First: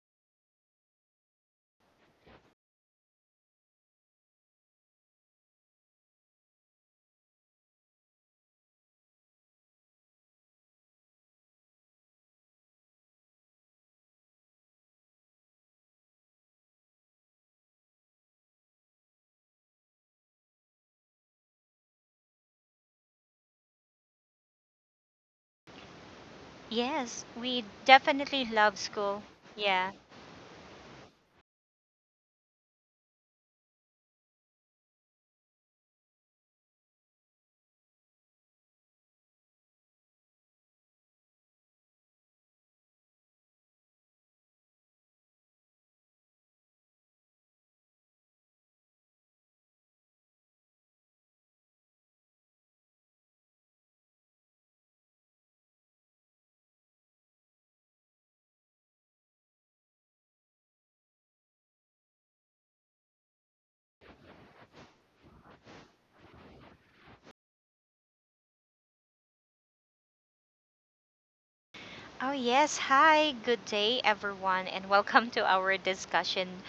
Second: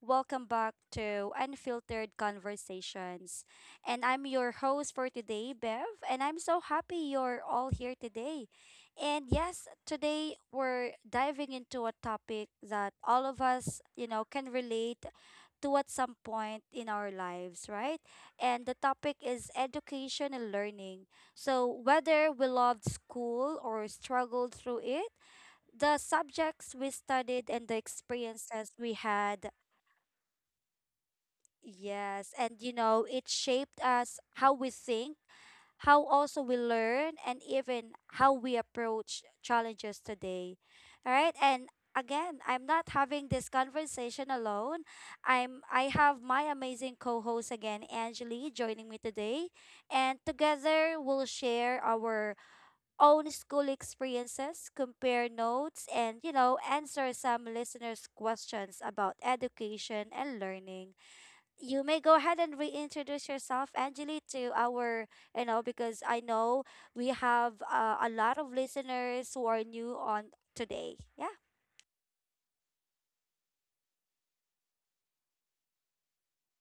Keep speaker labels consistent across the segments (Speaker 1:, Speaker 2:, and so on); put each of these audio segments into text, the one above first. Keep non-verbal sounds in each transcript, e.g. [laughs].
Speaker 1: Welcome back to Unfiltered Conversations. And I'm your host for today, Bev. And I'm so happy you're all here today. And yes, today we're diving into a topic that all of us, can relate to at some point in our lives, right? And the topic is education and learning. So, whether we loved school or struggled through it, the subjects we
Speaker 2: Yes,
Speaker 1: studied
Speaker 2: we
Speaker 1: and the
Speaker 2: definitely
Speaker 1: experiences
Speaker 2: love
Speaker 1: we
Speaker 2: school.
Speaker 1: had
Speaker 2: Yeah.
Speaker 1: yes. And it shaped us, how we think, how also we learn, and even how we approach challenges today. All right. And again, I'm not having this conversation alone. I have my amazing co-host again, Angeli, joining me today. And together we'll share our own school experiences, compare notes, and, answer some listeners' questions about education and learning. You may go ahead and reintroduce yourself, Angeli, to our, because I know we have a lot of listeners who are new on today. Yeah.
Speaker 2: Oh, yes. Hi. Good day, everyone, and welcome to our discussion.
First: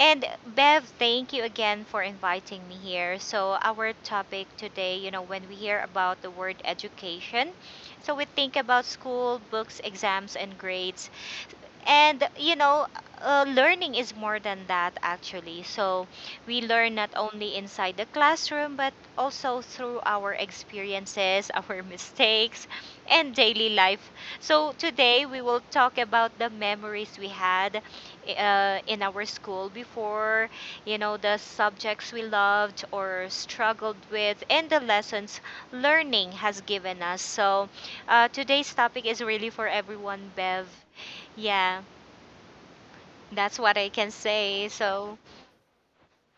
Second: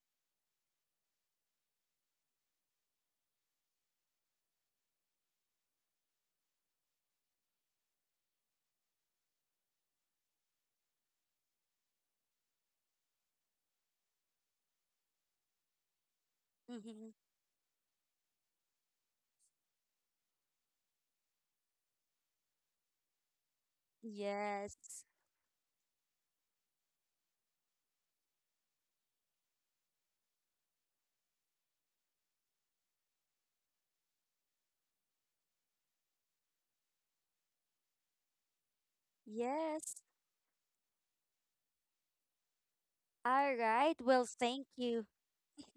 Speaker 2: And Bev, thank you again for inviting me here. So, our topic today, you know, when we hear about the word education, so we think about school, books, exams, and grades. And you know, learning is more than that actually. So we learn not
Speaker 1: Mm-hmm.
Speaker 2: only inside the classroom but also through our experiences, [laughs] our mistakes, and daily life. So today
Speaker 1: Yes.
Speaker 2: we will talk about the memories we had in our school before, you know, the subjects we loved or struggled with, and the lessons learning has given us. So today's topic is really for everyone,
Speaker 1: Yes.
Speaker 2: Bev. Yeah. That's what I can
Speaker 1: All right.
Speaker 2: say.
Speaker 1: Well,
Speaker 2: So,
Speaker 1: thank you.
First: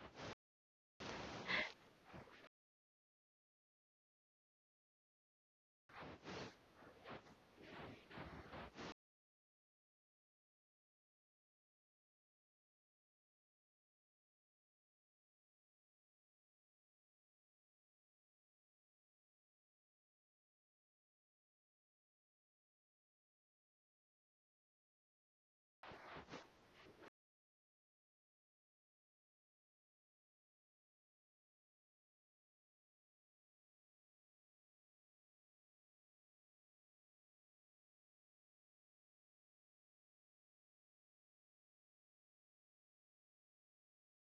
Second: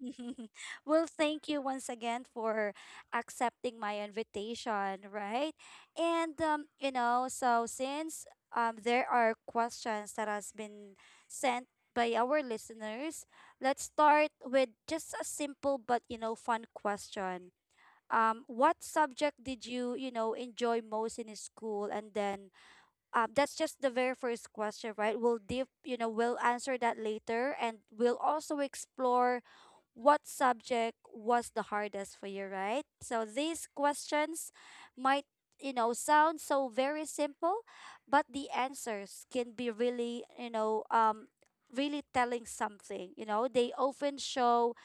Speaker 1: [laughs] Well, thank you once again for accepting my invitation, right? And so since there are questions that has been sent by our listeners, let's start with just a simple but fun question. What subject did you you know enjoy most in school? And then that's just the very first question, right? We'll deep you know we'll answer that later, and we'll also explore what subject was the hardest for you, right? So these questions might, sound so very simple, but the answers can be really, really telling something. You know, they often show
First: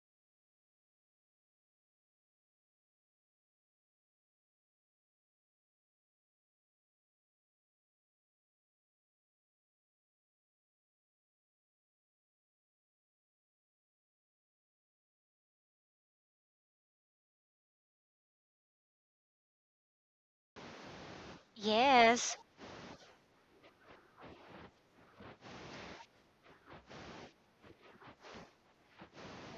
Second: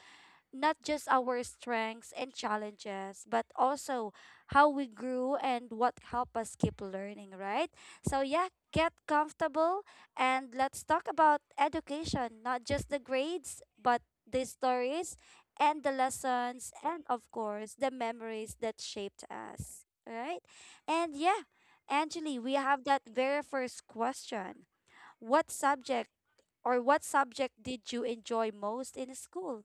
Speaker 1: not just our strengths and challenges, but also how we grew and what helped us keep learning, right? So, yeah, get comfortable and let's talk about education, not just the grades, but the stories and the lessons, and of course, the memories that shaped us, right? And yeah, Angeli,
Speaker 2: yes.
Speaker 1: we have that very first question. What subject what subject did you enjoy most in school?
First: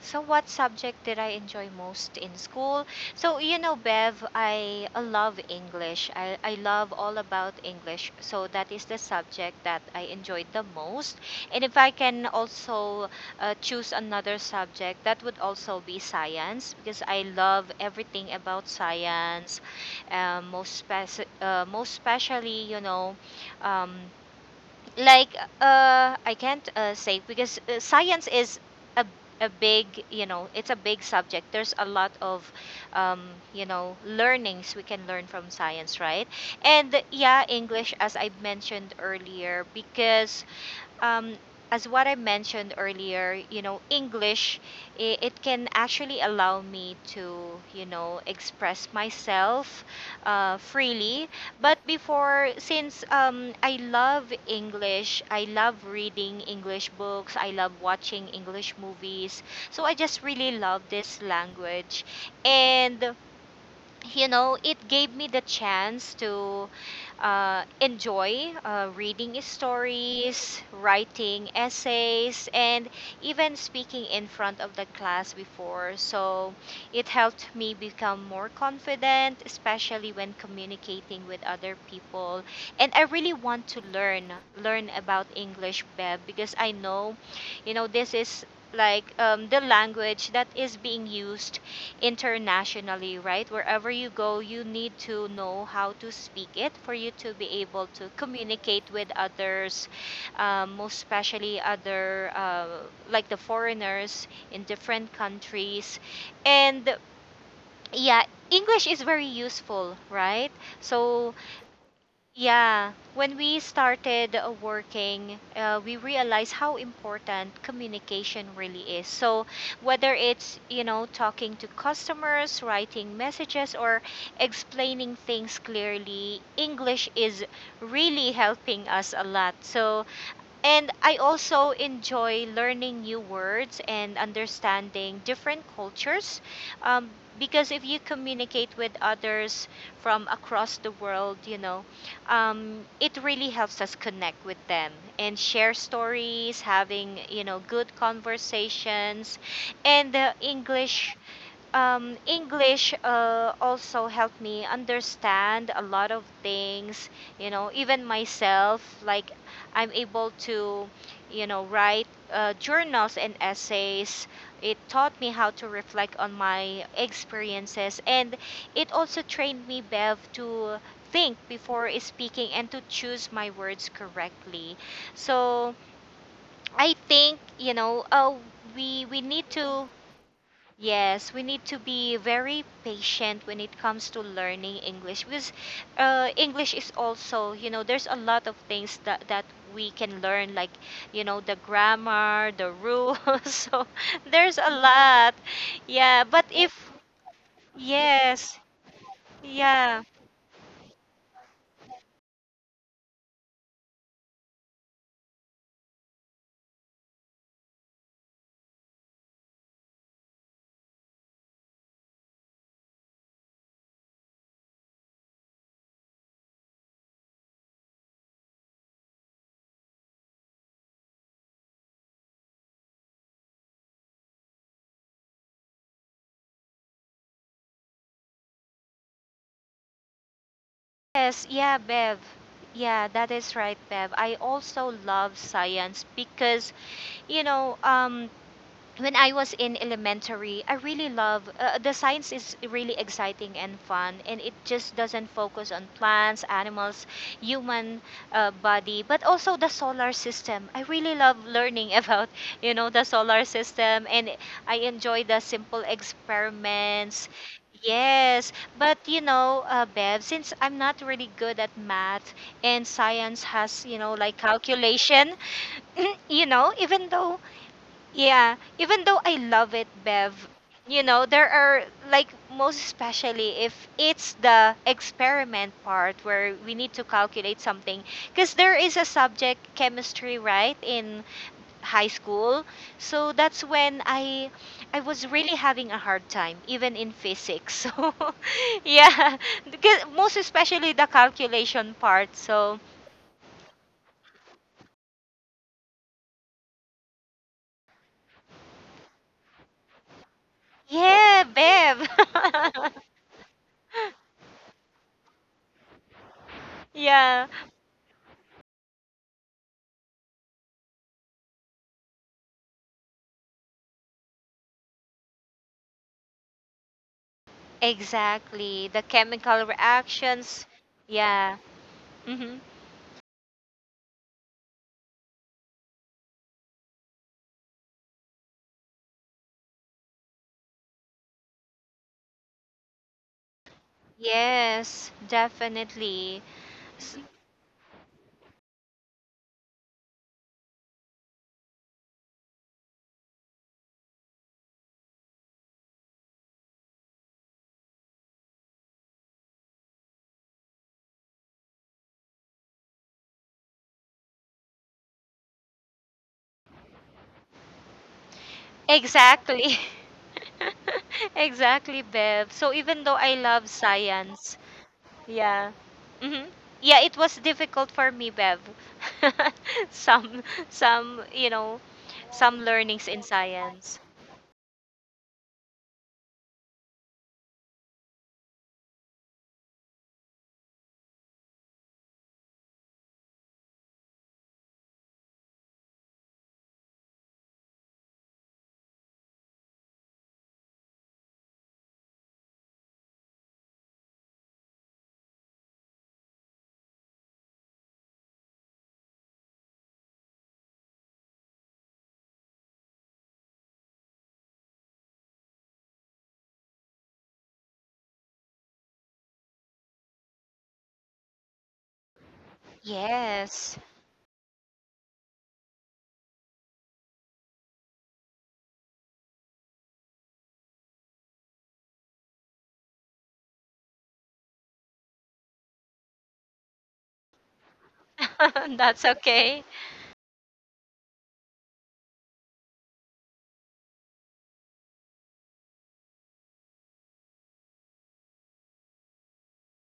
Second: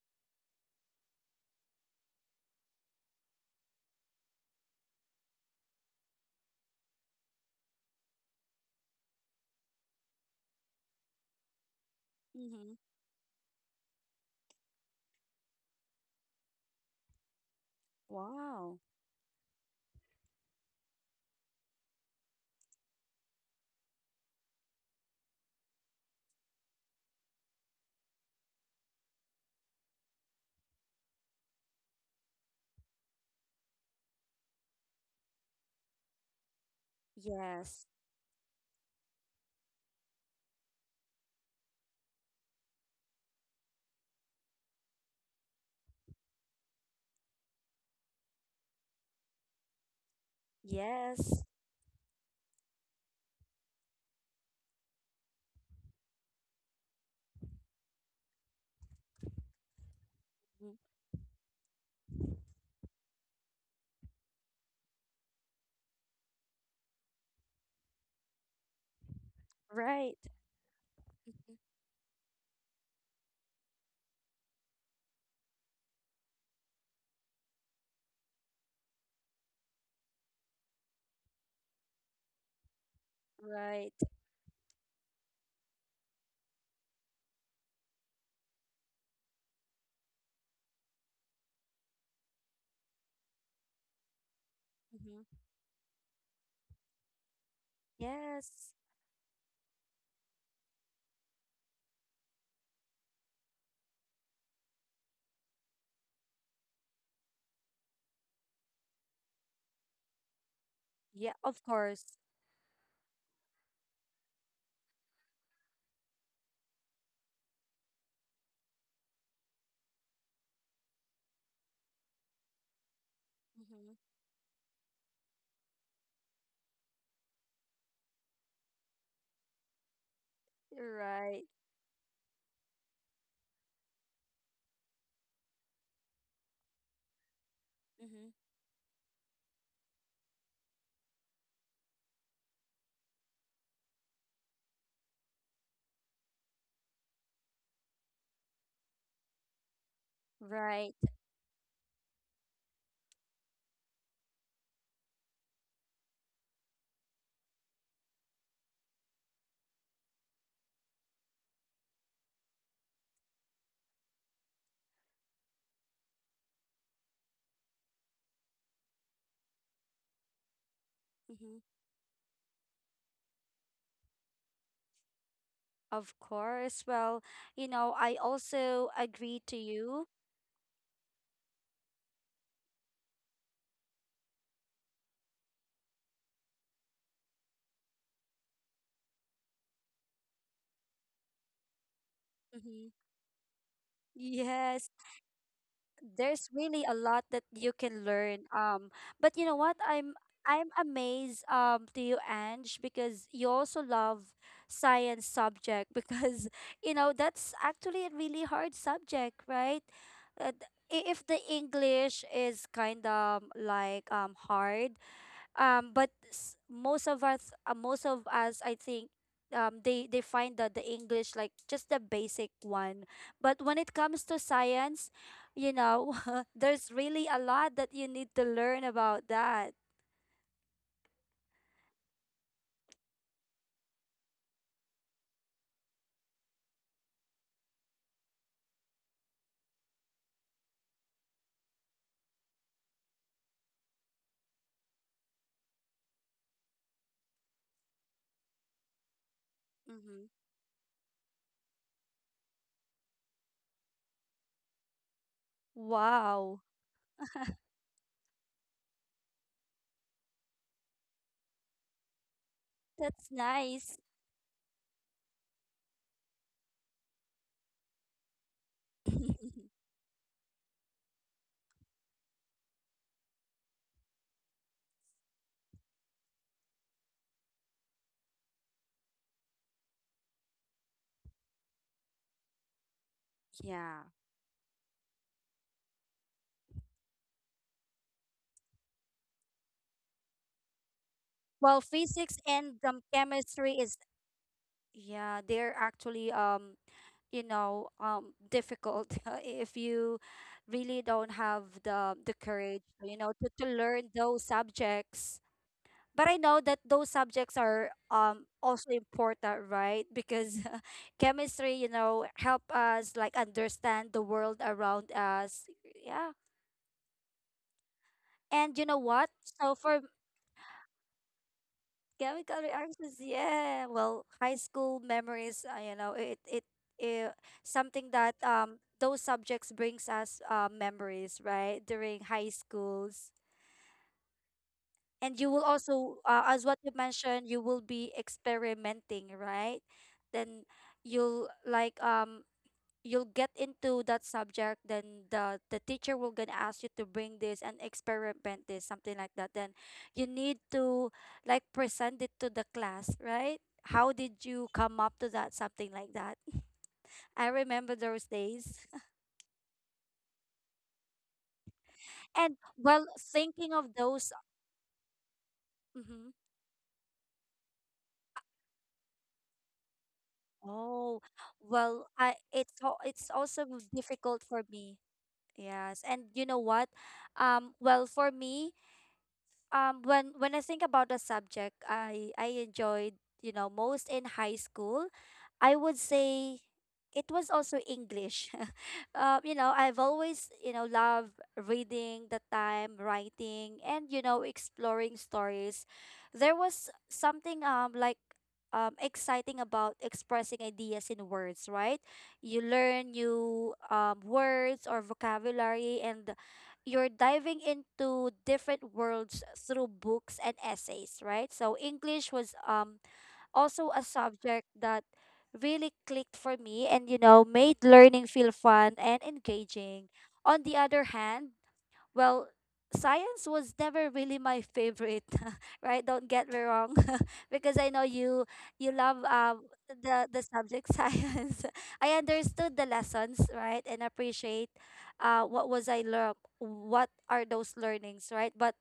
Speaker 2: So, what subject did I enjoy most in school? So, you know, Bev, I love English. I love all about English. So, that is the subject that I enjoyed the most. And if I can
Speaker 1: Mm-hmm.
Speaker 2: also choose another subject, that would also be science because I love everything about
Speaker 1: Wow.
Speaker 2: science. Um, most, spec Most especially, you know, um, like I can't say because science is a, a big, you know, it's a big subject. There's a lot of um you know, learnings we can learn from science, right? And yeah,
Speaker 1: Yes.
Speaker 2: English, as I mentioned earlier, because um, as what I mentioned earlier, you know, English, it can actually allow me to, you know, express myself freely.
Speaker 1: Yes.
Speaker 2: But before, since I love English, I love reading English books, I love watching English movies. So I just really
Speaker 1: Mhm.
Speaker 2: love this language. And you know, it gave me the chance to enjoy reading
Speaker 1: Right.
Speaker 2: stories, writing essays, and even speaking in front of the class before. So it helped me become more confident, especially when communicating with other people. And I really want to
Speaker 1: Right.
Speaker 2: learn about English, Beb, because I know, you know, this is like the language that is being used internationally, right? Wherever you go, you need to
Speaker 1: Mm-hmm.
Speaker 2: know how to speak it for you to be able to
Speaker 1: Yes.
Speaker 2: communicate with others, most especially other, like the foreigners in different countries. And yeah, English is very useful, right? So
Speaker 1: Yeah, of course.
Speaker 2: yeah, when we started working, we realized how important communication really is. So, whether it's, you know, talking to customers, writing messages,
Speaker 1: Mm-hmm.
Speaker 2: or explaining things clearly, English is really helping us a lot. So, and I
Speaker 1: Right.
Speaker 2: also enjoy learning new words and understanding different cultures um, because if you
Speaker 1: Mm-hmm.
Speaker 2: communicate with others from across the world, you know, it really helps us connect with them and share stories, having, you know, good conversations. And the
Speaker 1: Right.
Speaker 2: English also helped me understand a lot of things, you know, even myself. Like, I'm able to, you know, write journals and essays. It taught me how to reflect on my experiences, and it also trained me, Bev, to think
Speaker 1: Mm-hmm.
Speaker 2: before speaking and to choose my words correctly. So,
Speaker 1: Of course.
Speaker 2: I
Speaker 1: Well,
Speaker 2: think,
Speaker 1: you
Speaker 2: you
Speaker 1: know,
Speaker 2: know,
Speaker 1: I also
Speaker 2: we
Speaker 1: agree
Speaker 2: need
Speaker 1: to
Speaker 2: to
Speaker 1: you.
Speaker 2: Yes, we need to be very patient when it comes to learning English because English is also, you know, there's a lot of things that we can learn, like, you know, the grammar, the
Speaker 1: Mm-hmm.
Speaker 2: rules. [laughs] So there's a
Speaker 1: Yes.
Speaker 2: lot. Yeah, but
Speaker 1: There's really
Speaker 2: if,
Speaker 1: a lot that you can learn.
Speaker 2: yes,
Speaker 1: But you know what?
Speaker 2: yeah,
Speaker 1: I'm amazed to you, Ange, because you also love science subject [laughs] because you know that's actually a really hard subject, right? If the English is kind of like hard, but s- most of us I think they find that the english like just the basic one, but when it comes to science, you know, [laughs] there's really a lot that you need to learn about that.
Speaker 2: yes, yeah, Bev. Yeah, that is right, Bev. I also love science because, you know, when I was in elementary, I really love the science is really exciting and fun, and it just doesn't focus on plants, animals, human body, but also the solar
Speaker 1: Mm-hmm.
Speaker 2: system. I really love learning [laughs] about you know the solar system, and I enjoy the simple
Speaker 1: Wow.
Speaker 2: experiments. Yes, but you know, Bev, since I'm not really good at math and science
Speaker 1: That's
Speaker 2: has, you know, like
Speaker 1: nice.
Speaker 2: calculation, [clears throat] you know, even though yeah, even though I love it,
Speaker 1: [laughs]
Speaker 2: Bev, you know, there are like most especially if it's the experiment part where we need to calculate something because there is a subject chemistry, right, in high school. So that's when
Speaker 1: Yeah,
Speaker 2: I was really having a hard time even in physics. [laughs] So yeah, because most especially the calculation part.
Speaker 1: well
Speaker 2: So
Speaker 1: physics and chemistry is yeah they're actually difficult [laughs] if you
Speaker 2: yeah, Bev.
Speaker 1: really don't have
Speaker 2: [laughs]
Speaker 1: the courage, you know, to learn those subjects. But I
Speaker 2: Yeah.
Speaker 1: know that those subjects are also important, right? Because [laughs] chemistry, you know, help us like understand the world around us, yeah.
Speaker 2: Exactly. The chemical
Speaker 1: And you know what,
Speaker 2: reactions.
Speaker 1: so for
Speaker 2: Yeah. hmm
Speaker 1: Chemical reactions, yeah. Well, high school memories, you know, it something that those subjects brings us memories, right? During high schools.
Speaker 2: Yes, definitely.
Speaker 1: And you will
Speaker 2: S-
Speaker 1: also, as what you mentioned, you will be experimenting, right? Then you'll like you'll get into that subject, then the teacher will gonna ask you to bring this and experiment this, something like that, then you need to like present it to the class, right? How did you come up to that, something like that? I remember those
Speaker 2: Exactly.
Speaker 1: days.
Speaker 2: [laughs] Exactly, Bev. So even though I
Speaker 1: [laughs] And
Speaker 2: love
Speaker 1: well,
Speaker 2: science,
Speaker 1: thinking of those,
Speaker 2: yeah. hmm Yeah, it
Speaker 1: mhm.
Speaker 2: was difficult for me, Bev. [laughs] some some, you know,
Speaker 1: Oh,
Speaker 2: some learnings
Speaker 1: well
Speaker 2: in
Speaker 1: I
Speaker 2: science.
Speaker 1: it's also difficult for me. Yes. And you know what, well for me, when I think about a subject I enjoyed, you know, most in high school, I would say it was also English. [laughs] You know, I've always, you know, loved reading the time, writing, and you know, exploring stories. There was something exciting about expressing ideas in words, right? You learn new words or vocabulary, and you're diving into different worlds through books and essays, right? So English was
Speaker 2: Yes.
Speaker 1: also a subject that really clicked for me, and you know made learning feel fun and engaging. On the other hand, well, science was never really my favorite, [laughs] right? Don't get me wrong, [laughs]
Speaker 2: [laughs]
Speaker 1: because I
Speaker 2: That's
Speaker 1: know you
Speaker 2: okay.
Speaker 1: you love the subject [laughs] science. I understood the lessons, right, and appreciate what was I learn, what are those learnings, right? But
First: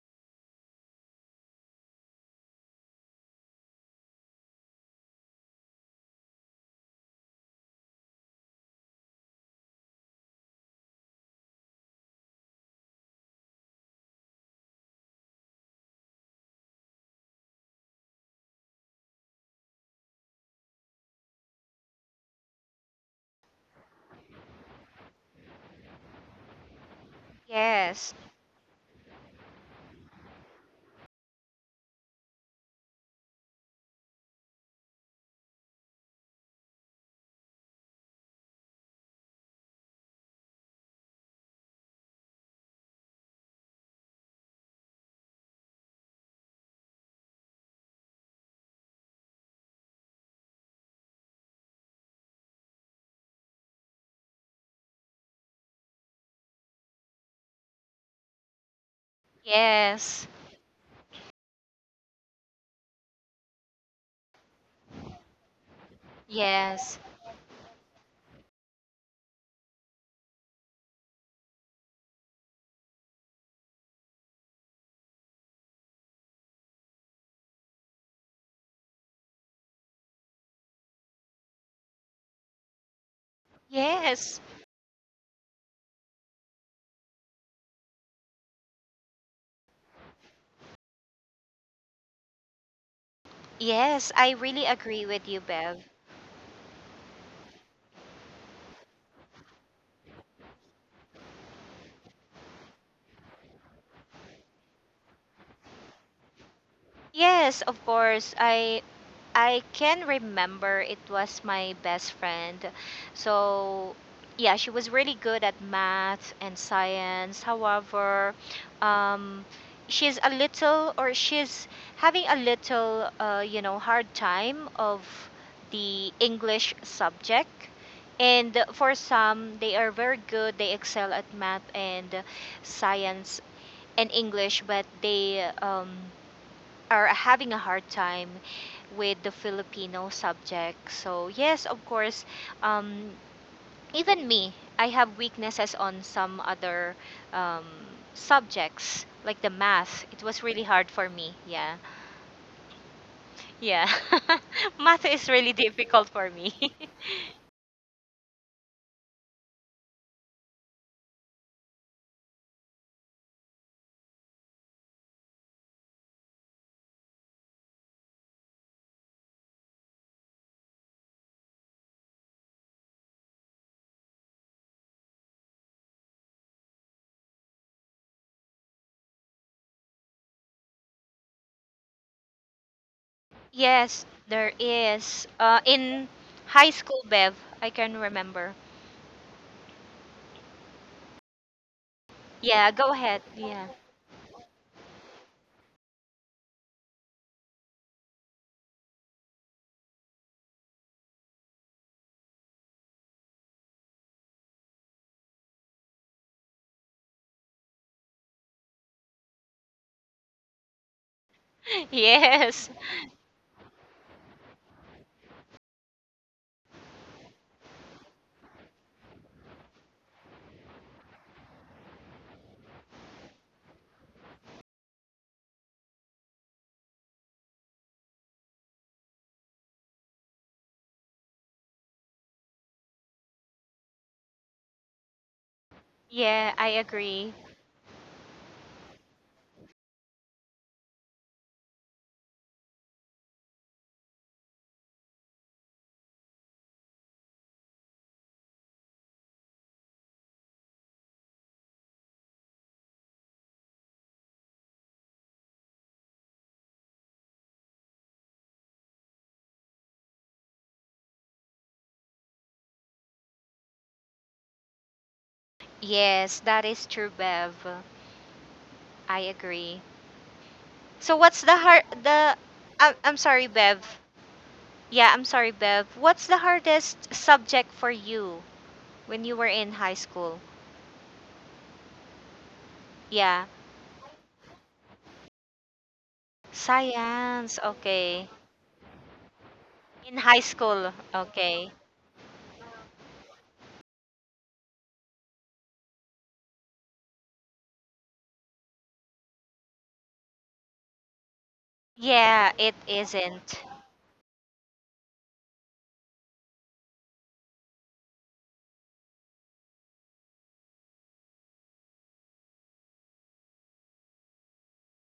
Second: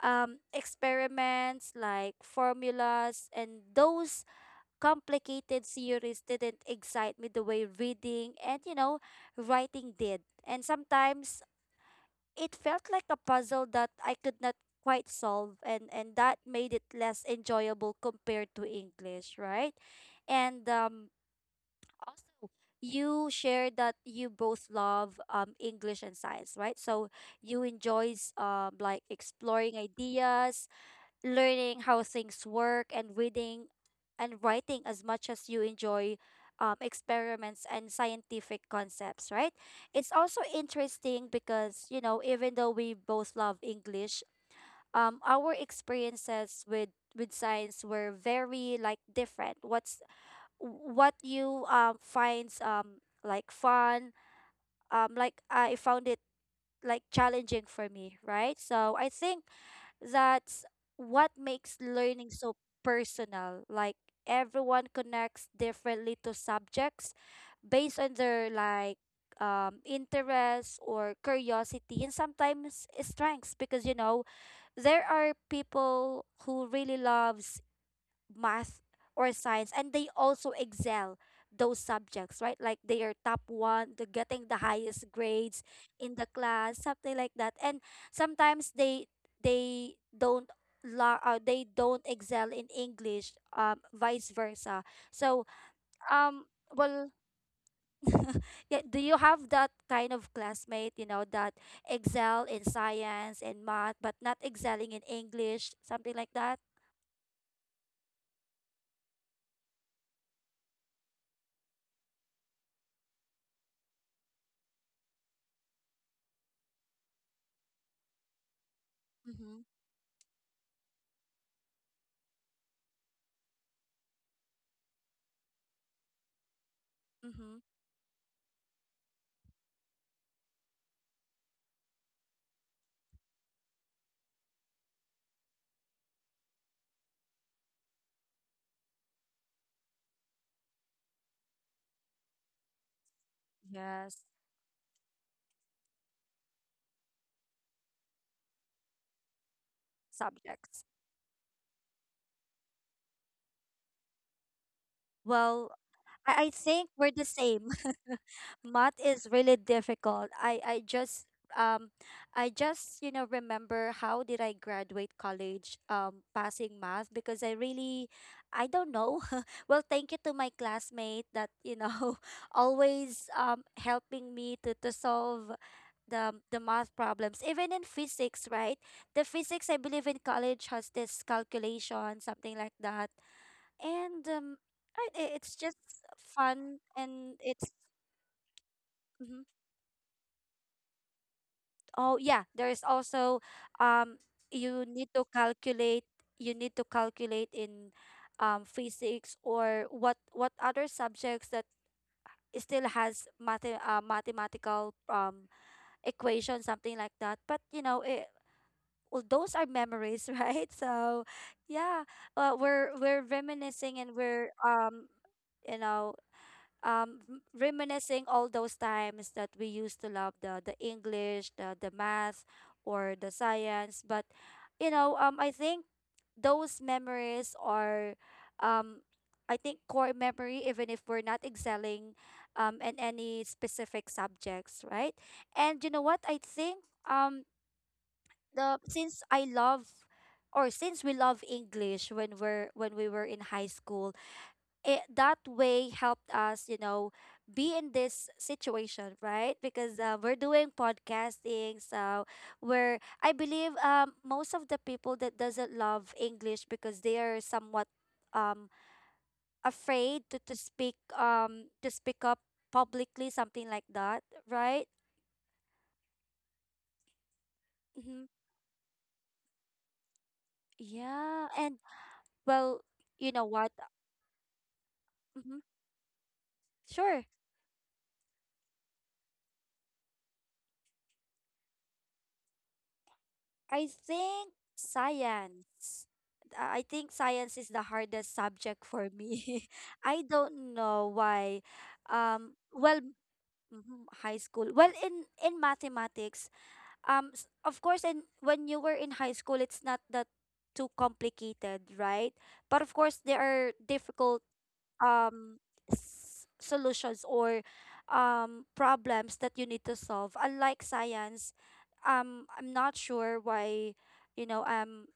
Speaker 1: experiments like formulas and those complicated theories didn't excite me the way reading and you know writing did. And sometimes it felt like a puzzle that I could not quite solve, and that made it less enjoyable compared to English, right? And also you shared that you both love English and science, right? So you
Speaker 2: Yes.
Speaker 1: enjoys like exploring ideas, learning how things work, and reading and writing as much as you enjoy experiments and scientific concepts, right? It's also interesting because, you know, even though we both love English, our experiences with science were very like different. What's what you finds like fun, like I found it like challenging for me, right? So I think
Speaker 2: Yes.
Speaker 1: that's what makes learning so personal. Like everyone connects differently to
Speaker 2: Yes.
Speaker 1: subjects based on their like interests or curiosity and sometimes strengths, because you know there are people who really love math or science, and they also excel those subjects, right? Like they are top one, the
Speaker 2: Yes.
Speaker 1: getting the highest grades in the class, something like that. And sometimes they don't they don't excel in english
Speaker 2: Yes, I
Speaker 1: vice
Speaker 2: really agree
Speaker 1: versa.
Speaker 2: with you,
Speaker 1: So
Speaker 2: Bev.
Speaker 1: um well, [laughs] yeah, do you have that kind of classmate, you know, that excel in science and math but not excelling in english, something like that?
Speaker 2: Yes, of course. I can remember it was my best friend. So, yeah, she was really good at math and science. However, um
Speaker 1: Mm-hmm.
Speaker 2: she's having a little you know, hard time of the English subject.
Speaker 1: Mm-hmm.
Speaker 2: And for some, they are very good. They excel at math and science in English, but they are having a hard time with the Filipino subject. So, yes, of course, um, even
Speaker 1: Yes,
Speaker 2: me, I have weaknesses on some other um, subjects, like the math. It was really
Speaker 1: subjects.
Speaker 2: hard for me. Yeah. Yeah. [laughs] Math is really
Speaker 1: Well,
Speaker 2: difficult for
Speaker 1: I
Speaker 2: me.
Speaker 1: think we're the same. [laughs] Math is really difficult. Um I just, you know, remember how did I graduate college passing math because I really I don't know. [laughs] Well, thank you to my classmate that, you know, [laughs] always helping me to solve the math problems. Even in physics, right? The physics I believe in college has this calculation, something like that.
Speaker 2: [laughs] Yes,
Speaker 1: And
Speaker 2: there is.
Speaker 1: it's just
Speaker 2: In high
Speaker 1: fun
Speaker 2: school, Bev,
Speaker 1: and
Speaker 2: I
Speaker 1: it's
Speaker 2: can remember.
Speaker 1: mhm. Oh yeah,
Speaker 2: Yeah,
Speaker 1: there is
Speaker 2: go ahead.
Speaker 1: also
Speaker 2: Yeah.
Speaker 1: um you need to calculate you need to calculate in physics or what other subjects that still has math, mathematical equation, something like that. But you know it, well, those are memories. [laughs] Right, so
Speaker 2: [laughs]
Speaker 1: yeah,
Speaker 2: Yes.
Speaker 1: we're reminiscing and we're you know reminiscing all those times that we used to love the English, the math or the science. But you know, I think those memories are um I think core memory, even if we're not excelling in any specific subjects, right? And you know what? I
Speaker 2: Yeah, I
Speaker 1: think
Speaker 2: agree.
Speaker 1: the since I love or since we love English when we're when we were in high school, it that way helped us, you know, be in this situation, right? Because we're doing podcasting, so we're I believe most of the people that doesn't love english because they are somewhat um afraid to speak up publicly, something like that, right?
Speaker 2: Yes, that is true, Bev.
Speaker 1: Mm-hmm.
Speaker 2: I agree. So what's
Speaker 1: Yeah.
Speaker 2: the
Speaker 1: And
Speaker 2: hard the
Speaker 1: well,
Speaker 2: I'm
Speaker 1: you know
Speaker 2: sorry,
Speaker 1: what,
Speaker 2: Bev. Yeah, I'm sorry,
Speaker 1: mm-hmm,
Speaker 2: Bev. What's the hardest
Speaker 1: sure.
Speaker 2: subject for you when you were in high school? Yeah,
Speaker 1: I think science. I think science
Speaker 2: science.
Speaker 1: is the
Speaker 2: Okay.
Speaker 1: hardest subject for me. [laughs]
Speaker 2: In
Speaker 1: I
Speaker 2: high
Speaker 1: don't
Speaker 2: school.
Speaker 1: know why.
Speaker 2: Okay.
Speaker 1: Well, mhm, high school. Well, in mathematics, of course, in when you were in high school, it's not that too complicated, right?
Speaker 2: Yeah,
Speaker 1: But
Speaker 2: it
Speaker 1: of course, there are
Speaker 2: isn't.
Speaker 1: difficult um solutions or problems that you need to solve, unlike science. I'm not sure why, you know, um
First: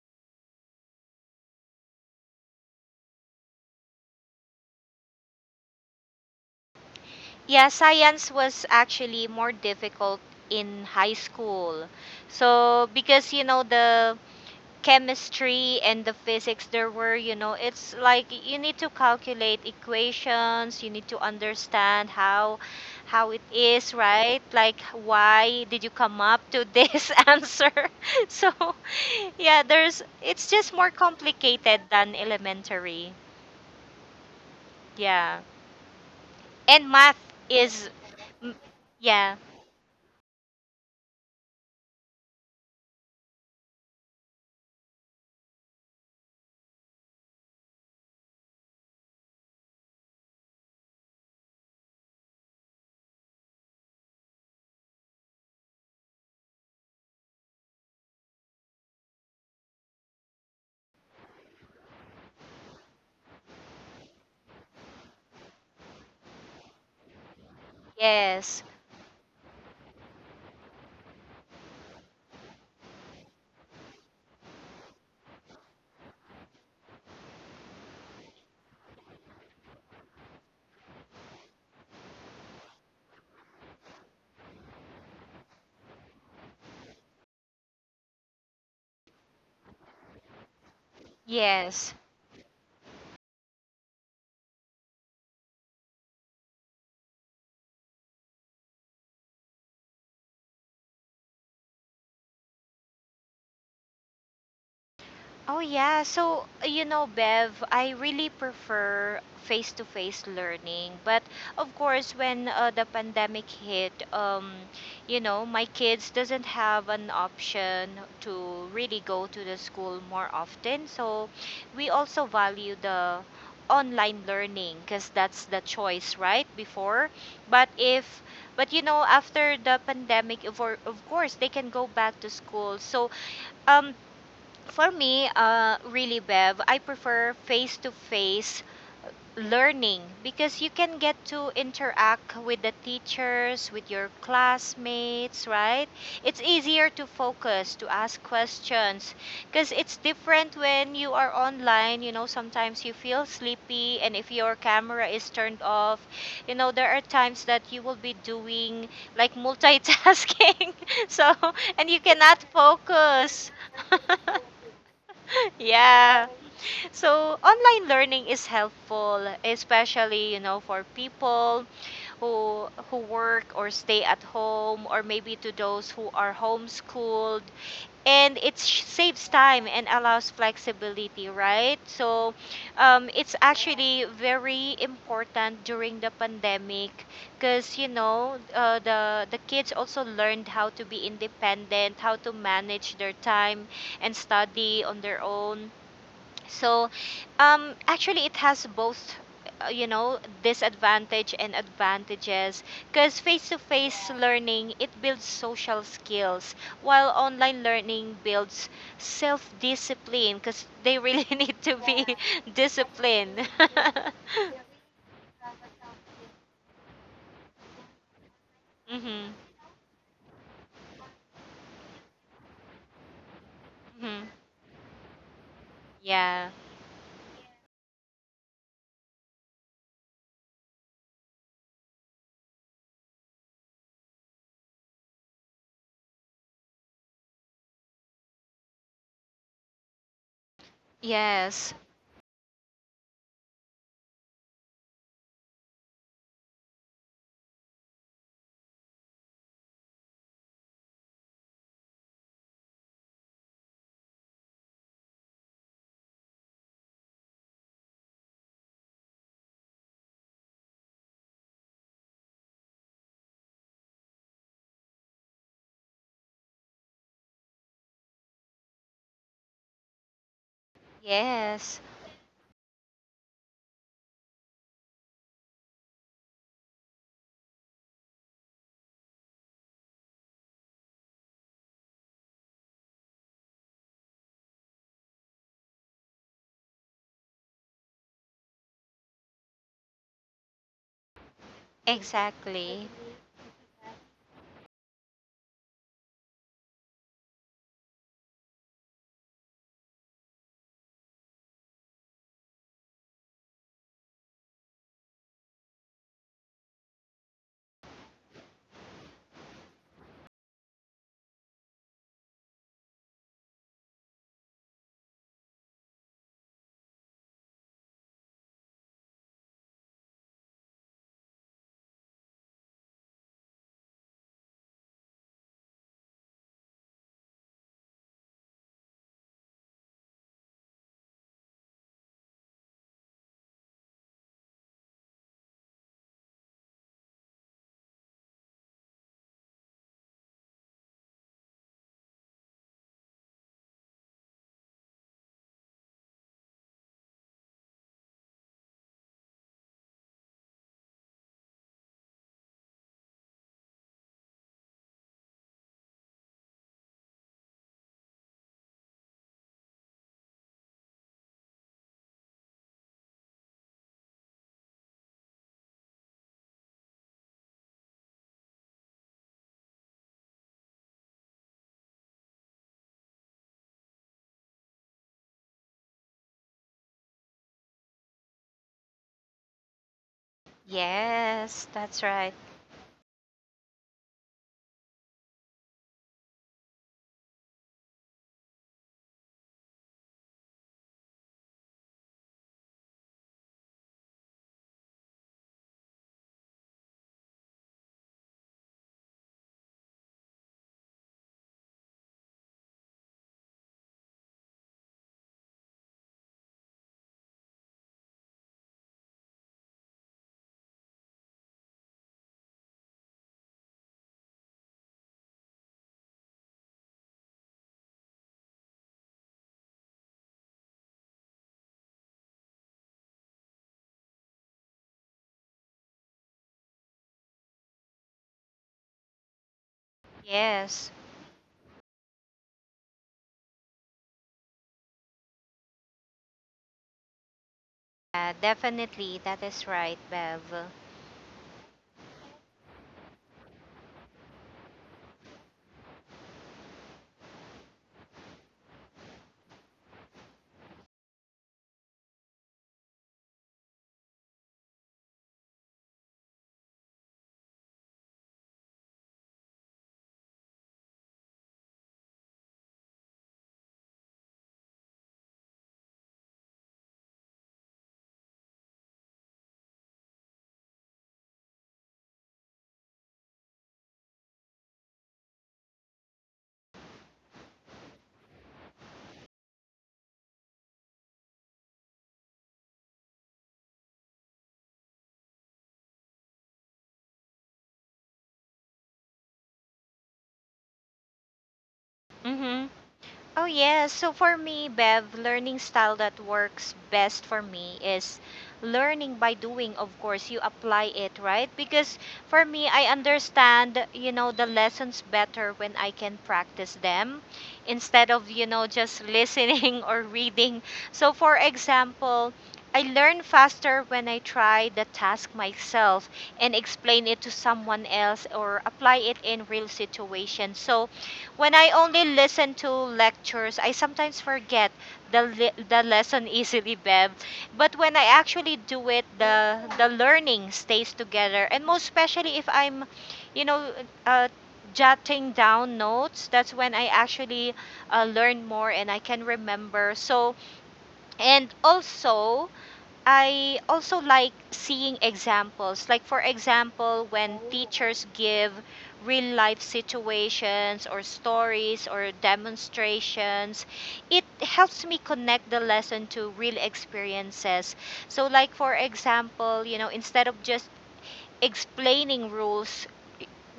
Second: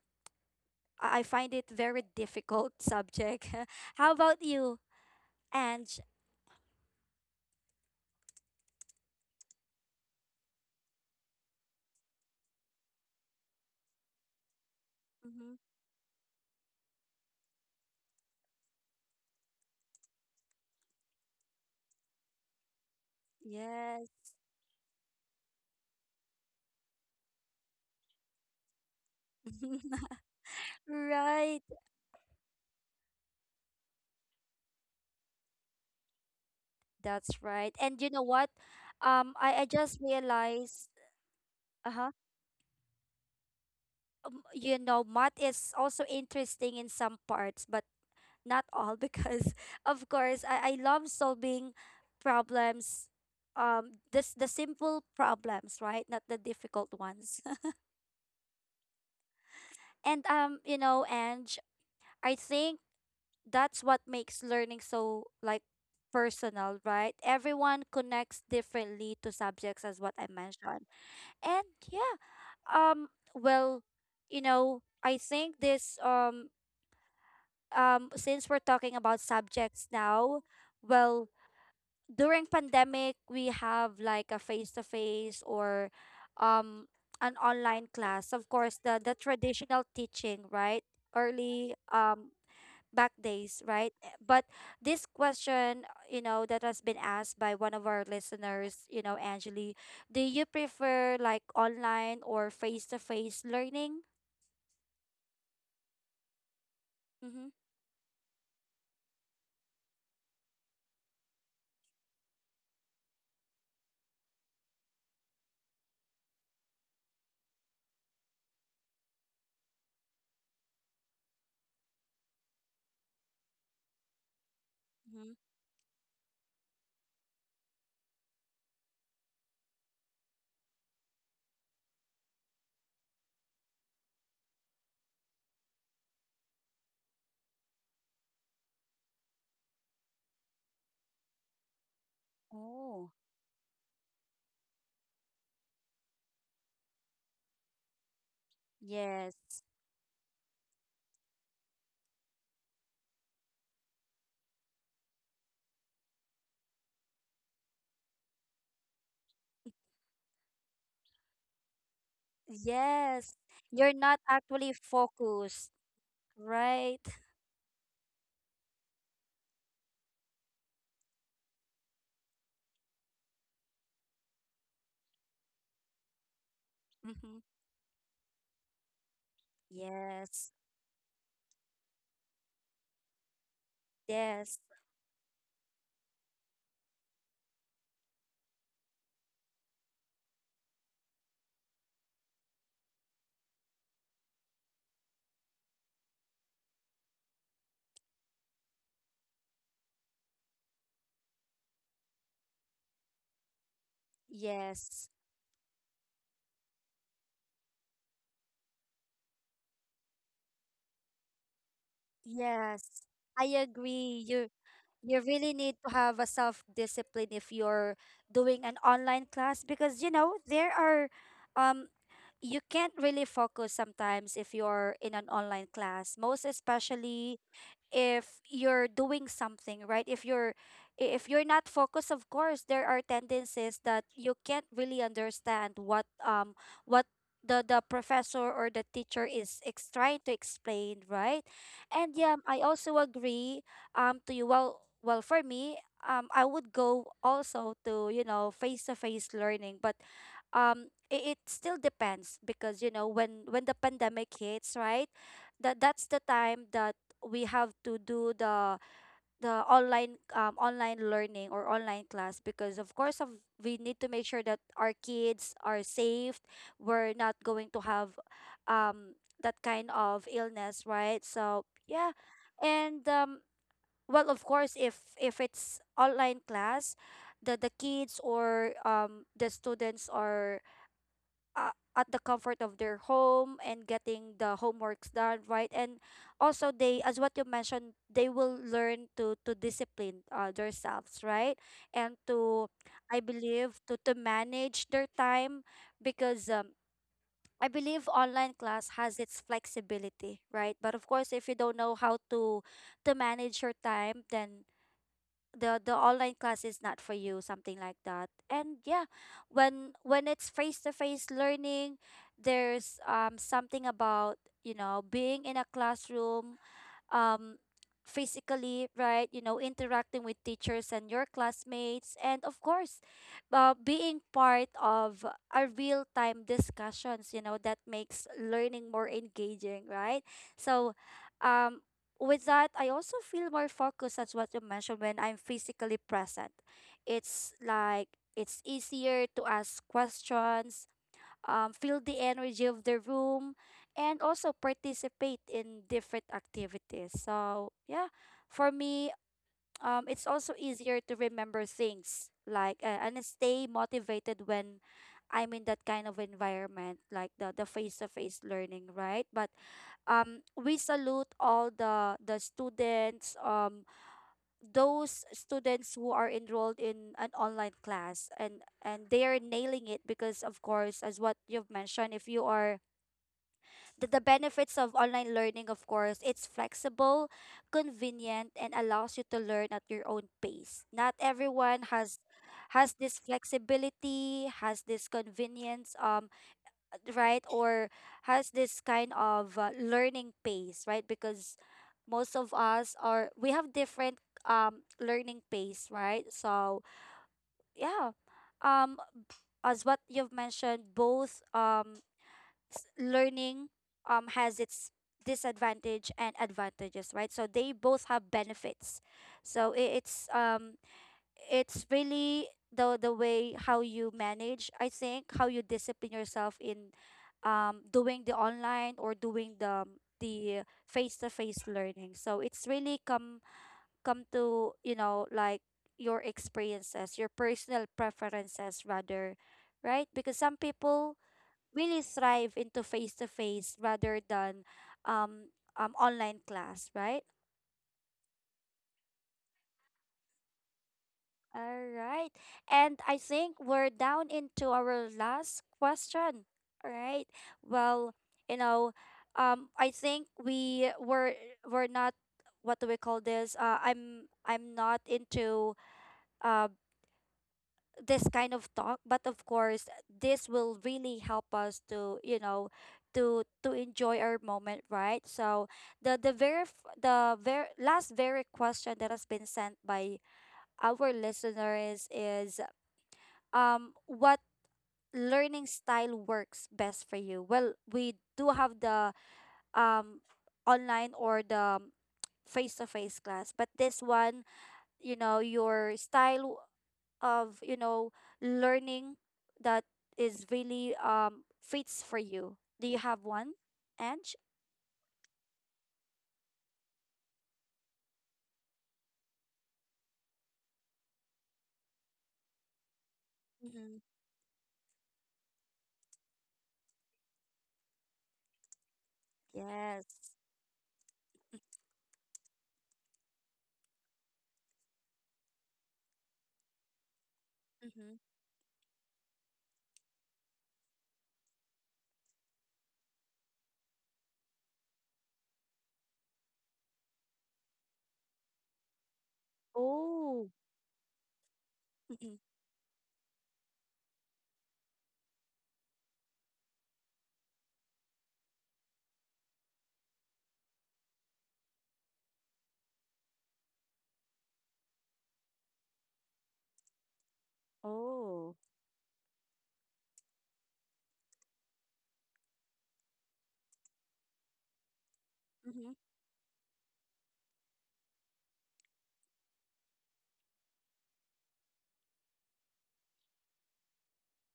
Speaker 1: i I find it very difficult [laughs] subject. [laughs] How about you, Ange?
Speaker 2: Yeah, science was actually more difficult in high school. So because you know the
Speaker 1: Hmm,
Speaker 2: chemistry and the physics, there were, you know, it's like you need to calculate equations, you need to understand how it is,
Speaker 1: yes.
Speaker 2: right? Like, why did you come up to this [laughs] answer? [laughs] So yeah, there's,
Speaker 1: [laughs]
Speaker 2: it's just more complicated
Speaker 1: right,
Speaker 2: than elementary. Yeah. And math
Speaker 1: that's
Speaker 2: is,
Speaker 1: right. And you know
Speaker 2: mm,
Speaker 1: what?
Speaker 2: yeah.
Speaker 1: I just realized, uh-huh, math is also interesting in some parts but not all because, [laughs] of course, I love solving problems, this, the simple problems, right? Not the difficult ones. [laughs] and you know and I think that's what makes learning so, like, personal, right? Everyone connects
Speaker 2: Yes.
Speaker 1: differently to subjects, as what I mentioned. And yeah, um well I think this since we're talking about subjects now, well, during pandemic we have like a face to face or, um an online class, of course, the traditional teaching, right? early
Speaker 2: Yes.
Speaker 1: um back days, right? Eh, but this question, you know, that has been asked by one of our listeners, you know, Angeli, do you prefer like online or face to face learning?
Speaker 2: Oh yeah, so you know,
Speaker 1: Mhm.
Speaker 2: Bev, I really prefer face-to-face learning. But of course, when the pandemic hit, you know, my kids doesn't have an option to really go to the school more often. So we also value the online learning
Speaker 1: Mhm.
Speaker 2: because that's the choice, right? Before, but if but you know, after the pandemic of course they can go back to school. So um for me, really, Bev, I prefer face to face learning because you can get to interact
Speaker 1: Oh
Speaker 2: with the teachers, with your classmates, right? It's easier to focus, to ask
Speaker 1: yes.
Speaker 2: questions because it's different when you are online. You know, sometimes you feel sleepy, and if your camera is turned off, you know, there are times that you will be doing like multitasking. [laughs] So, and you cannot
Speaker 1: Yes, you're not
Speaker 2: focus.
Speaker 1: actually focused.
Speaker 2: [laughs]
Speaker 1: Right.
Speaker 2: Yeah. So online learning is helpful, especially you know, for people who work or stay at home, or maybe to those who are
Speaker 1: [laughs]
Speaker 2: homeschooled. And it saves
Speaker 1: Yes,
Speaker 2: time and allows flexibility, right? So it's
Speaker 1: yes,
Speaker 2: actually very important during the pandemic because you know, the kids also learned how to be independent, how to manage their time and study on their own. So, actually, it has both, you know, disadvantage and advantages. Because face-to-face
Speaker 1: yes,
Speaker 2: learning it builds social skills, while online learning builds self-discipline. Because they really [laughs] need to
Speaker 1: yes,
Speaker 2: be [laughs]
Speaker 1: I agree.
Speaker 2: disciplined.
Speaker 1: You
Speaker 2: [laughs]
Speaker 1: you really need to have a self-discipline if you're doing an online class,
Speaker 2: Mm-hmm,
Speaker 1: because you
Speaker 2: mm-hmm.
Speaker 1: know there are, um you can't really focus sometimes if you're in an online class, most especially
Speaker 2: Yeah.
Speaker 1: if you're doing something, right? If you're if you're not focused, of course there are tendencies that you can't really understand what what the professor or the teacher is trying to explain, right? And yeah, I
Speaker 2: Yes.
Speaker 1: also agree, to you. Well, for me, I would go also to, you know, face to face learning, but it still depends, because you know, when the pandemic hits, right? That's the time that we have to do the online learning or online class, because of course of, we need to make sure that our kids are safe, we're not going to have, um that kind of illness, right? So yeah.
Speaker 2: Yes.
Speaker 1: And well, of course, if it's online class, the kids or the students are uh, at the comfort of their home and getting the homeworks done, right? And also they, as what you mentioned, they will learn to discipline themselves, right? And to, I believe,
Speaker 2: Exactly.
Speaker 1: to manage their time, because I believe online class has its flexibility, right? But of course if you don't know how to manage your time, then the online class is not for you, something like that. And yeah, when it's face to face learning, there's something about, you know, being in a classroom, um, physically, right? You know, interacting with teachers and your classmates, and of course, being part of a real time discussions. You know, that makes learning more engaging, right? So, um. with that, I also feel more focused, as what you mentioned, when I'm physically present. It's like it's easier to ask questions, feel the energy of the room, and also participate in different activities. So, yeah, for me, it's also easier to remember things like and stay motivated when I'm in that kind of environment, like the face to face learning, right? But we salute all the students. Those students who are enrolled in an online class and they are nailing it, because of course, as what you've mentioned, if you are the benefits of online learning, of course, it's flexible, convenient and allows you to learn at your own pace. Not everyone has
Speaker 2: Yes, that's
Speaker 1: this
Speaker 2: right.
Speaker 1: flexibility, has this convenience, right, or has this kind of learning pace, right? Because most of us are, we have different learning pace, right? So yeah. Um, as what you've mentioned, both learning, has its disadvantage and advantages, right? So they both have benefits. So it's really the way how you manage, I think, how you discipline yourself in, doing the online or doing the face-to-face learning. So it's really come to, you know, like your experiences, your personal preferences rather, right? Because some people
Speaker 2: Yes.
Speaker 1: really thrive into face-to-face rather than, um, online class, right?
Speaker 2: Yeah, definitely. That is right, Bev.
Speaker 1: All right. And I think we're down into our last question. All right. Well, you know, I think we were, we're not, what do we call this? I'm not into uh this kind of talk, but of course this will really help us to, you know, to enjoy our moment, right? So the very last very question that has been sent by our listeners is, what learning style works best for you? Well, we do have the, um online or the face to face class, but this one, you know, your style of, you know, learning that is really, fits for you. Do you have one,
Speaker 2: Mm-hmm.
Speaker 1: Ange?
Speaker 2: Oh yes. So for me, Bev, learning style that works best for me is learning by doing. Of course, you apply it, right? Because for me, I
Speaker 1: Mm-hmm.
Speaker 2: understand, you know, the lessons better when I can practice them instead of, you know, just
Speaker 1: Yes.
Speaker 2: listening [laughs] or reading. So for example, I learn faster when I try the task myself and explain
Speaker 1: Mm-hmm.
Speaker 2: it to someone else or apply it in real situations. So when I only listen to lectures, I sometimes forget the lesson easily, Bev. But when I actually do it,
Speaker 1: Oh.
Speaker 2: the learning stays
Speaker 1: Mm-hmm.
Speaker 2: together. And most especially if I'm, you know, uh, jotting down notes, that's when I actually learn more and I can remember. So, and also, I also like seeing examples. Like, for example, when Oh,
Speaker 1: Oh.
Speaker 2: teachers give real life situations or stories or demonstrations, it helps me
Speaker 1: Mm-hmm.
Speaker 2: connect the lesson to real experiences. So, like, for example, you know, instead of just explaining rules,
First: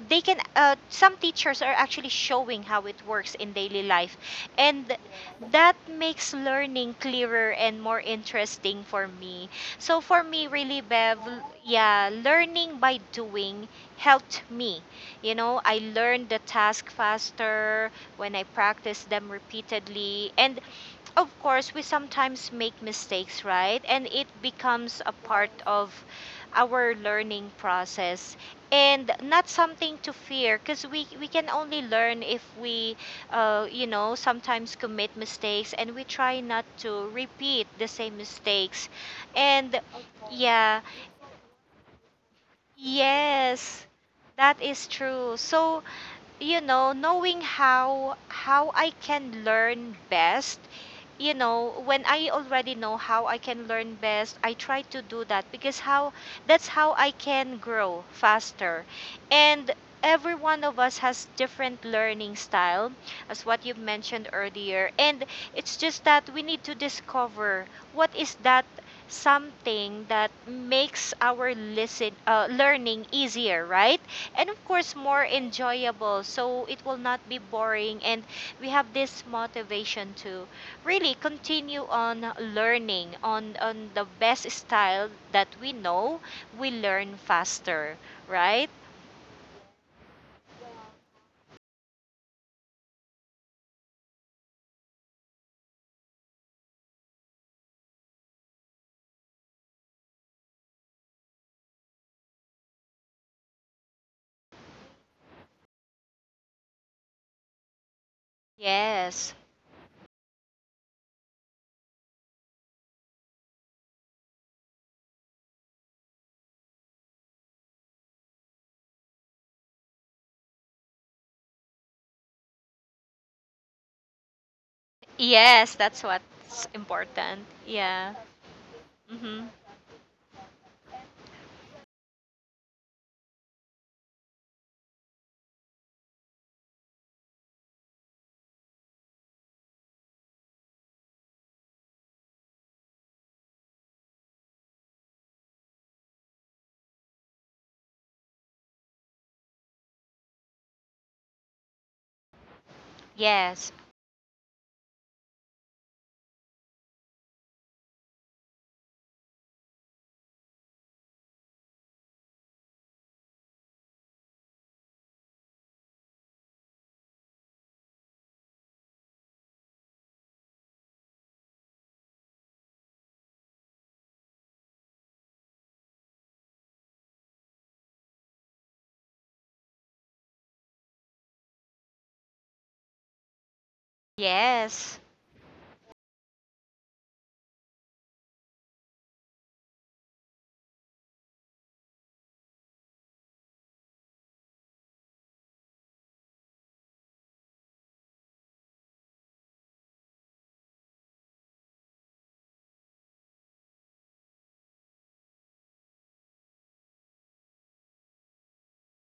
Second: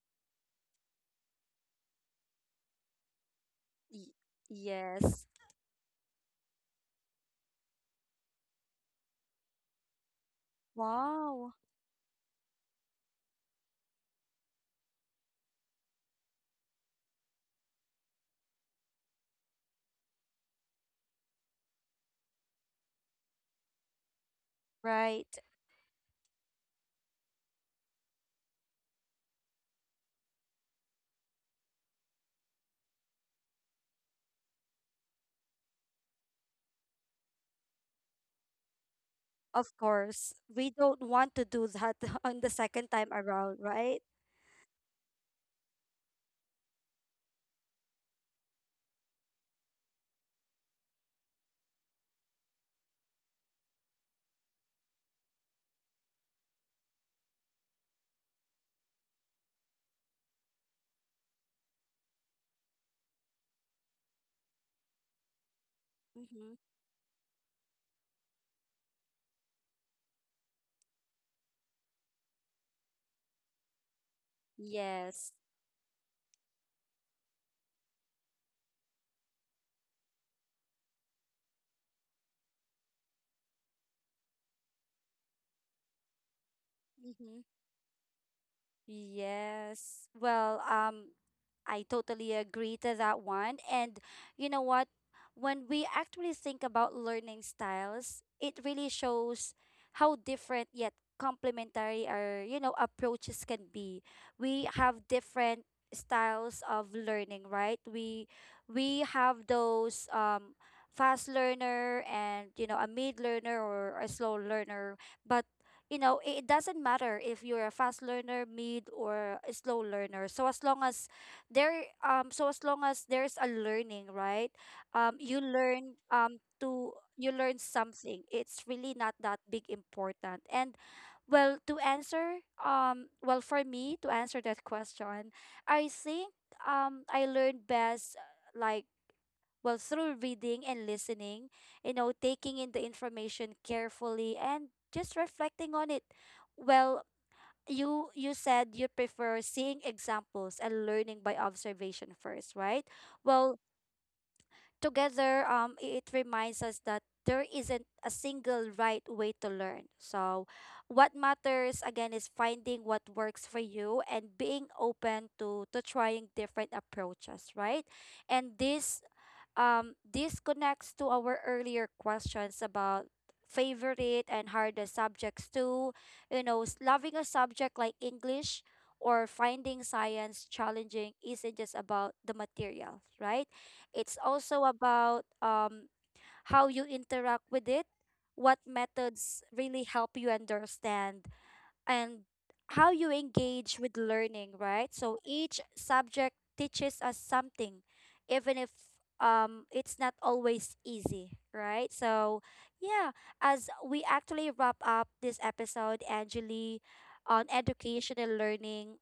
Speaker 2: they can, some teachers are actually showing how it works in daily
Speaker 1: y-
Speaker 2: life, and
Speaker 1: yes.
Speaker 2: that makes learning clearer and more interesting for me. So for me, really, Bev,
Speaker 1: Wow.
Speaker 2: yeah, learning by doing helped me, you know, I learned the task faster when I practiced them repeatedly. And of course, we sometimes make mistakes, right? And it becomes a
Speaker 1: Right.
Speaker 2: part of our learning process and not something to fear because we can only learn if we, you know, sometimes commit mistakes, and we try not to repeat the same mistakes.
Speaker 1: Of
Speaker 2: And
Speaker 1: course, we
Speaker 2: yeah,
Speaker 1: don't want to do that [laughs] on the second time around,
Speaker 2: yes,
Speaker 1: right?
Speaker 2: that is true. So you know, knowing how I can learn best, you know, when I already know how I can learn best, I try to do that because how that's how I can grow faster. And every one of us has different learning style, as what you mentioned earlier. And it's just that we
Speaker 1: Mm-hmm.
Speaker 2: need to discover what is that something that makes our listen learning easier, right? And of course more
Speaker 1: Yes.
Speaker 2: enjoyable, so it will not be boring, and we have this motivation to really continue on learning on the best style that we know we learn
Speaker 1: Mm-hmm.
Speaker 2: faster, right?
Speaker 1: Yes. Well, I totally agree to that one. And you know what? When we actually think about learning styles, it really shows how different yet complementary our, you know, approaches can be. We have different styles of learning, right? We
Speaker 2: Yes.
Speaker 1: have those, fast learner, and you know, a mid learner or a slow learner, but you know, it doesn't matter if you're a fast learner, mid, or a slow learner. So as long as there, so as long as there's a learning, right? You
Speaker 2: Yes,
Speaker 1: learn,
Speaker 2: that's what's
Speaker 1: to you
Speaker 2: important.
Speaker 1: learn
Speaker 2: Yeah.
Speaker 1: something. It's really not that
Speaker 2: Mm-hmm.
Speaker 1: big important. And well, to answer, well, for me to answer that question, I think, I learned best, like, well, through reading and listening, you know, taking in the information carefully and just reflecting on it. Well, you said you prefer seeing examples and learning by observation first, right? Well,
Speaker 2: Yes.
Speaker 1: together, it reminds us that there isn't a single right way to learn. So what matters again is finding what works for you and being open to trying different approaches, right? And this connects to our earlier questions about favorite and hardest subjects too. You know, loving a subject like English or finding science challenging isn't just about the material, right? It's also
Speaker 2: Yes.
Speaker 1: about, how you interact with it, what methods really help you understand, and how you engage with learning, right? So each subject teaches us something, even if, it's not always easy, right? So, yeah, as we actually wrap up this episode, Angeli, on education and learning,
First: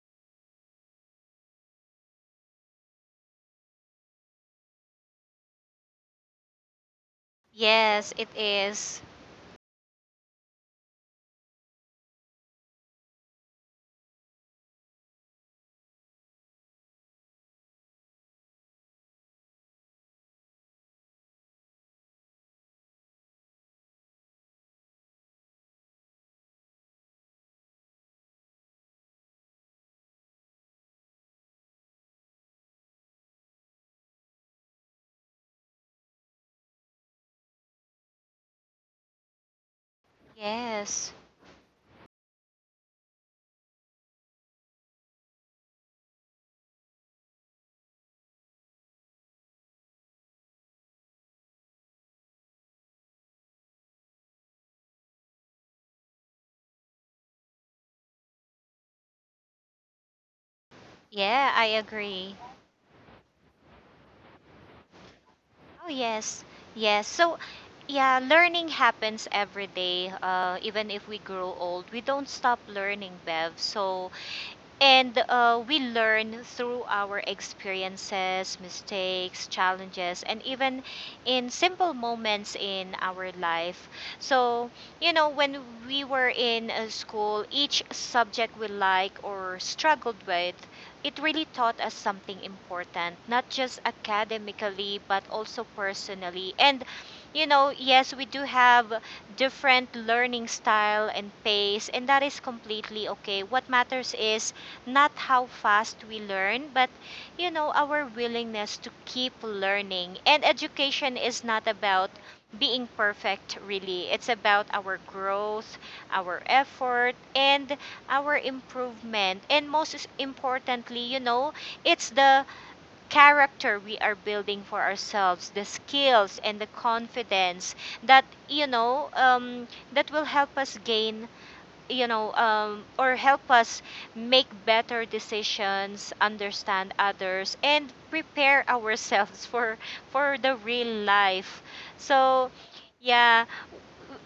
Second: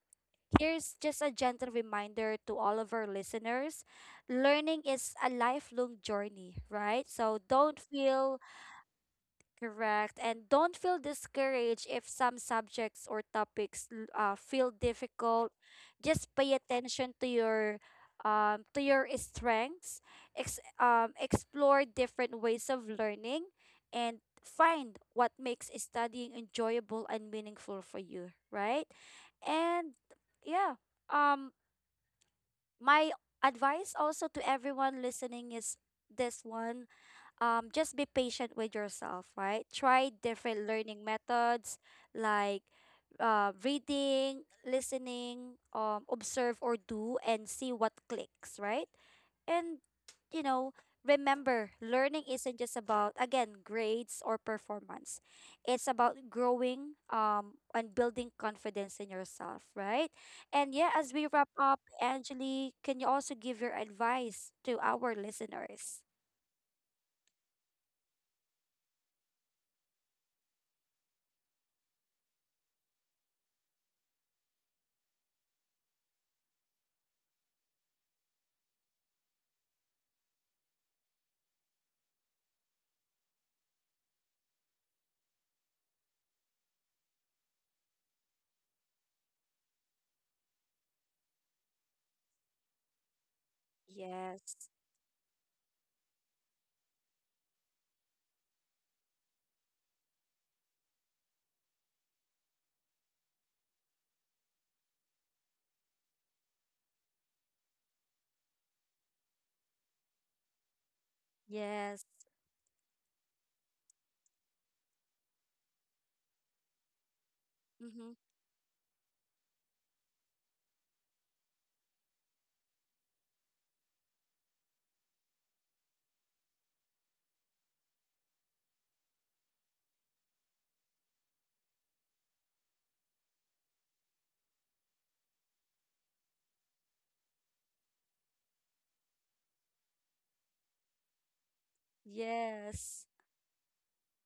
Speaker 1: here's just a gentle reminder to all of our listeners: learning is a lifelong journey, right? So don't
Speaker 2: Yes, it
Speaker 1: feel.
Speaker 2: is.
Speaker 1: Correct. And don't feel discouraged if some subjects or topics feel difficult. Just pay attention to your, to your strengths, explore different ways of learning, and find what makes studying enjoyable and meaningful for you, right? And yeah, um, my advice also to everyone listening is this one, just be patient with yourself, right? Try different learning
Speaker 2: Yes.
Speaker 1: methods like, reading, listening, observe or do, and see what clicks, right? And, you know, remember, learning isn't just about, again, grades or performance. It's about growing, and building confidence in yourself, right? And yeah, as we wrap
Speaker 2: Yeah, I
Speaker 1: up,
Speaker 2: agree.
Speaker 1: Angeli, can you also give your advice to our
Speaker 2: Oh
Speaker 1: listeners?
Speaker 2: yes, yes. So, yeah, learning happens every day. Even if we grow old, we don't stop learning, Bev. So and we learn through our experiences, mistakes, challenges, and even in simple moments in our life. So, you know, when we were in school, each subject we like or struggled with, it really taught us something important, not just
Speaker 1: Yes.
Speaker 2: academically, but also personally. And, you know, yes, we do have different learning style and pace, and that is completely okay. What matters is not how fast we learn, but you know, our willingness to keep learning. And education is not
Speaker 1: Yes.
Speaker 2: about being perfect, really. It's about our growth, our effort, and
Speaker 1: Mm-hmm.
Speaker 2: our improvement. And importantly, you know, it's the character we are building for ourselves, the skills and the confidence that, you know, that will help us gain you know, or help us make better decisions, understand others, and prepare ourselves [laughs] for the real life. So,
Speaker 1: Yes.
Speaker 2: yeah,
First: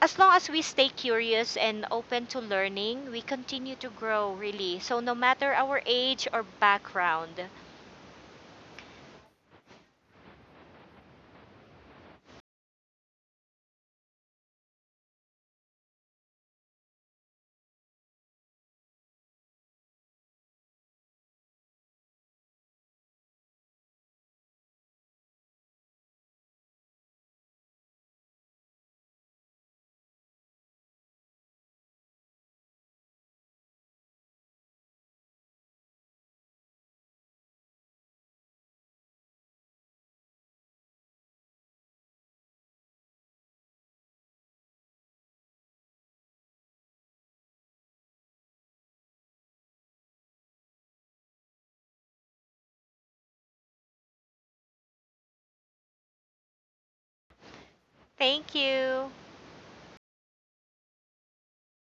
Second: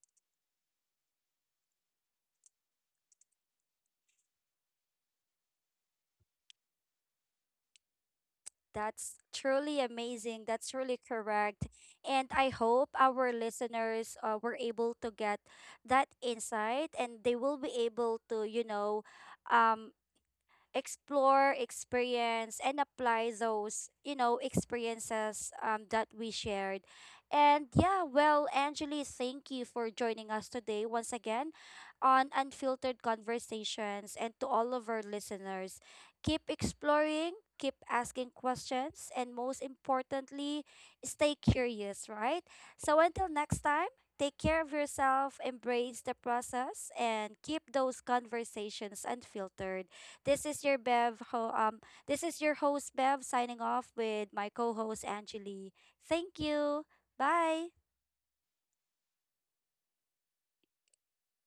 Speaker 2: as long as we stay curious and open to learning, we continue to grow. Really, so no matter our age or background.
Speaker 1: That's truly amazing. That's really correct. And I hope our listeners, were able to get that insight and they will be able to, you know, um, explore, experience, and apply those, you know, experiences, that we shared. And yeah, well, Angeli, thank you for joining us today once again on Unfiltered Conversations. And to all of our listeners, keep exploring, keep asking questions, and most importantly, stay curious, right? So until next time, take care of yourself, embrace the process, and keep those conversations unfiltered. This is your this is your host Bev, signing off with my co-host Angeli. Thank you. Bye.
Speaker 2: Thank you.